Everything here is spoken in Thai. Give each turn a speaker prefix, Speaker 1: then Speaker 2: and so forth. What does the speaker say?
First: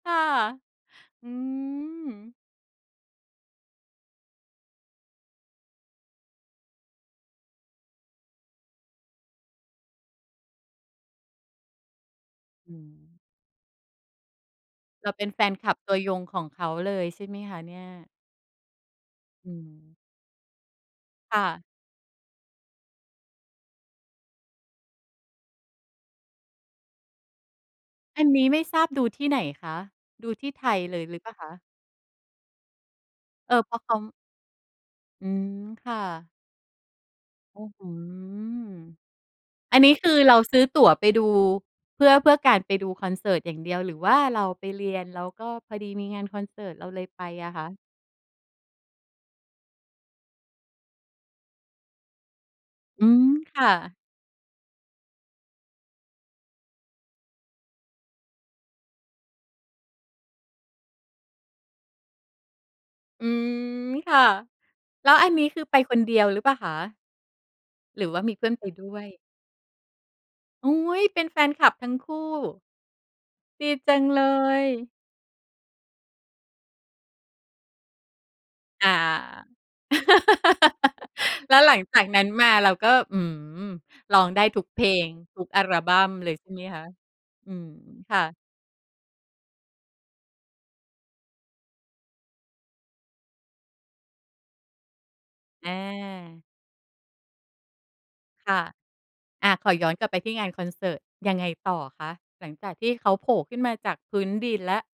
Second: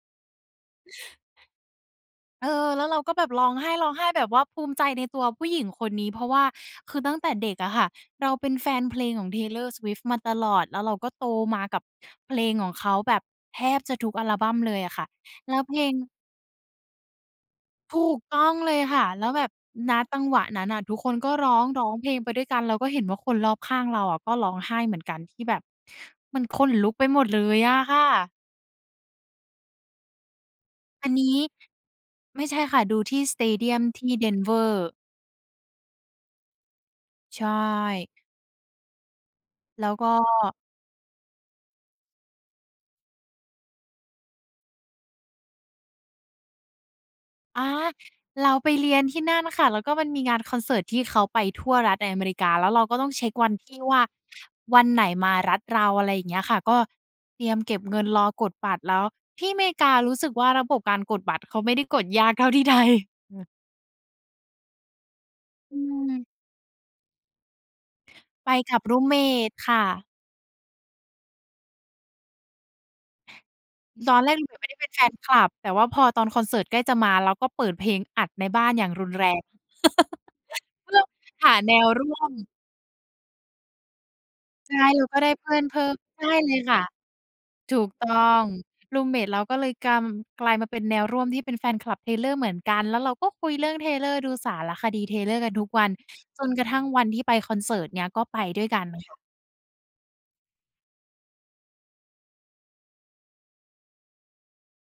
Speaker 1: ค่ะ อืม
Speaker 2: เออ แล้วเราก็แบบร้องไห้ ร้องไห้แบบว่า ภูมิใจในตัวผู้หญิงคนนี้ เพราะว่า คือตั้งแต่เด็กอะค่ะ เราเป็นแฟนเพลงของ Taylor swift มาตลอด แล้วเราก็โตมากับเพลงขอ
Speaker 1: อ
Speaker 2: ง
Speaker 1: ื
Speaker 2: เขาแ
Speaker 1: ม
Speaker 2: บบแทบจะทุกอัลบัมเลยอะค่ะ
Speaker 1: เราเป็นแฟ
Speaker 2: แล
Speaker 1: น
Speaker 2: ้ว
Speaker 1: ค
Speaker 2: เ
Speaker 1: ลั
Speaker 2: พ
Speaker 1: บ
Speaker 2: ล
Speaker 1: ต
Speaker 2: ง
Speaker 1: ัวยงของเขาเลย ใช่ไหมคะเนี่ย?
Speaker 2: ถูกต้องเลยค่ะ แล้วแบ
Speaker 1: อื
Speaker 2: บ ณ
Speaker 1: ม
Speaker 2: จังหวะนั้นน่ะ ทุกคนก็
Speaker 1: ค่
Speaker 2: ร้อ
Speaker 1: ะ
Speaker 2: ง ร้องเพลงไปด้วยกัน เราก็เห็นว่าคนรอบข้างเราอะ ก็ร้องไห้เหมือนกัน ที่แบบ มันขนลุกไปหมดเลยอะค่
Speaker 1: อัน
Speaker 2: ะ
Speaker 1: นี้ไม่ทราบดูที่ไหนคะ? ดูที่ไทยเลย
Speaker 2: อัน
Speaker 1: หรื
Speaker 2: น
Speaker 1: อเปล
Speaker 2: ี
Speaker 1: ่า
Speaker 2: ้
Speaker 1: คะ?
Speaker 2: ไม่ใช่ค่ะ ดูที่ สเต
Speaker 1: เออ
Speaker 2: เดี
Speaker 1: เพร
Speaker 2: ย
Speaker 1: าะ
Speaker 2: ม
Speaker 1: เขา
Speaker 2: ที่ Denver
Speaker 1: อืม ค่ะ
Speaker 2: ใช
Speaker 1: อื้อฮื
Speaker 2: ่
Speaker 1: อ อัน
Speaker 2: แล้
Speaker 1: นี
Speaker 2: ว
Speaker 1: ้
Speaker 2: ก
Speaker 1: ค
Speaker 2: ็
Speaker 1: ือเราซื้อตั๋วไปดู เพื่อ เพื่อการไปดูคอนเสิร์ตอย่างเดียว หรือว่าเราไปเรียน แล้วก็พอดีมีงานคอนเสิร์ตเราเลยไปอะ
Speaker 2: อ
Speaker 1: ค
Speaker 2: า
Speaker 1: ะ
Speaker 2: เราไปเรียนที่นั่นค่ะ แล้วก็มันมีงานคอนเสิร์ต ที่เขาไปทั่วรัฐในอเมริกา แล้วเราก็
Speaker 1: อ
Speaker 2: ต
Speaker 1: ื
Speaker 2: ้องเช
Speaker 1: ม
Speaker 2: ็กวัน
Speaker 1: ค
Speaker 2: ท
Speaker 1: ่
Speaker 2: ี่
Speaker 1: ะ
Speaker 2: ว่า วันไหนมารัฐเรา อะไรอย่างเงี้ยค่ะ ก็เตรียมเก็บเงินรอกดบัตร แล้วที่อเมริการู้สึกว่า ระบบการกดบัตรเขาไม่ได้กด ยากเท่าที่ไทย
Speaker 1: อื
Speaker 2: อือ
Speaker 1: ม ค่ะ แล้วอันนี้ คือ
Speaker 2: อ
Speaker 1: ไ
Speaker 2: ื
Speaker 1: ปคนเดี
Speaker 2: ม
Speaker 1: ยวหรือเปล่าคะ? หรือว่ามีเพื
Speaker 2: ไ
Speaker 1: ่
Speaker 2: ป
Speaker 1: อนไป
Speaker 2: กับ
Speaker 1: ด
Speaker 2: ร
Speaker 1: ้
Speaker 2: ู
Speaker 1: ว
Speaker 2: ม
Speaker 1: ย?
Speaker 2: เมต ค่ะ
Speaker 1: โอ๊ย เป็นแฟนคลับทั้งคู่? ดีจัง
Speaker 2: ตอ
Speaker 1: เล
Speaker 2: นแรก รูมเมต ไม่ได้
Speaker 1: ย
Speaker 2: เป็นแฟนคลับ แต่ว่าพอตอนคอนเสิร์ตใกล้จะมา เราก็เปิดเพลงอัดในบ้านอย
Speaker 1: อ
Speaker 2: ่า
Speaker 1: า
Speaker 2: งรุนแรง เพราะเราห
Speaker 1: แ
Speaker 2: า
Speaker 1: ล้วห
Speaker 2: แน
Speaker 1: ลัง
Speaker 2: ว
Speaker 1: จา
Speaker 2: ร
Speaker 1: ก
Speaker 2: ่
Speaker 1: น
Speaker 2: ว
Speaker 1: ั้น
Speaker 2: ม
Speaker 1: มา เราก็ อืม ร้องได้ทุก
Speaker 2: ใช
Speaker 1: เพ
Speaker 2: ่
Speaker 1: ล
Speaker 2: เรา
Speaker 1: ง
Speaker 2: ก็ได้
Speaker 1: ทุ
Speaker 2: เพ
Speaker 1: ก
Speaker 2: ื่
Speaker 1: อ
Speaker 2: อ
Speaker 1: ั
Speaker 2: นเพ
Speaker 1: ล
Speaker 2: ิ่
Speaker 1: บ
Speaker 2: ม
Speaker 1: ัม
Speaker 2: ใช่
Speaker 1: เลยใช
Speaker 2: เล
Speaker 1: ่ไ
Speaker 2: ย
Speaker 1: หม
Speaker 2: ค่
Speaker 1: ค
Speaker 2: ะ
Speaker 1: ะ? อืม
Speaker 2: ถูกต้อ
Speaker 1: ค่ะ
Speaker 2: ง รูมเมต เราก็เลยกำ กลายมาเป็นแนวร่วมที่เป็นแฟนคลับ Taylor เหมือนกัน แล้วเราก็คุยเรื่อง Taylor ดูสารคดี Taylor กันทุ
Speaker 1: อ
Speaker 2: กวัน จ
Speaker 1: า
Speaker 2: นกระทั่งวันที่ไปคอนเสิร์ตเนี่ย ก็ไป
Speaker 1: ค่
Speaker 2: ด
Speaker 1: ะ
Speaker 2: ้วยกันค่ะ
Speaker 1: อา ขอย้อนกลับไปที่งานคอนเสิร์ต ยังไงต่อคะ? หลังจากที่เขาโผล่ขึ้นมาจากพื้นดินแล้ว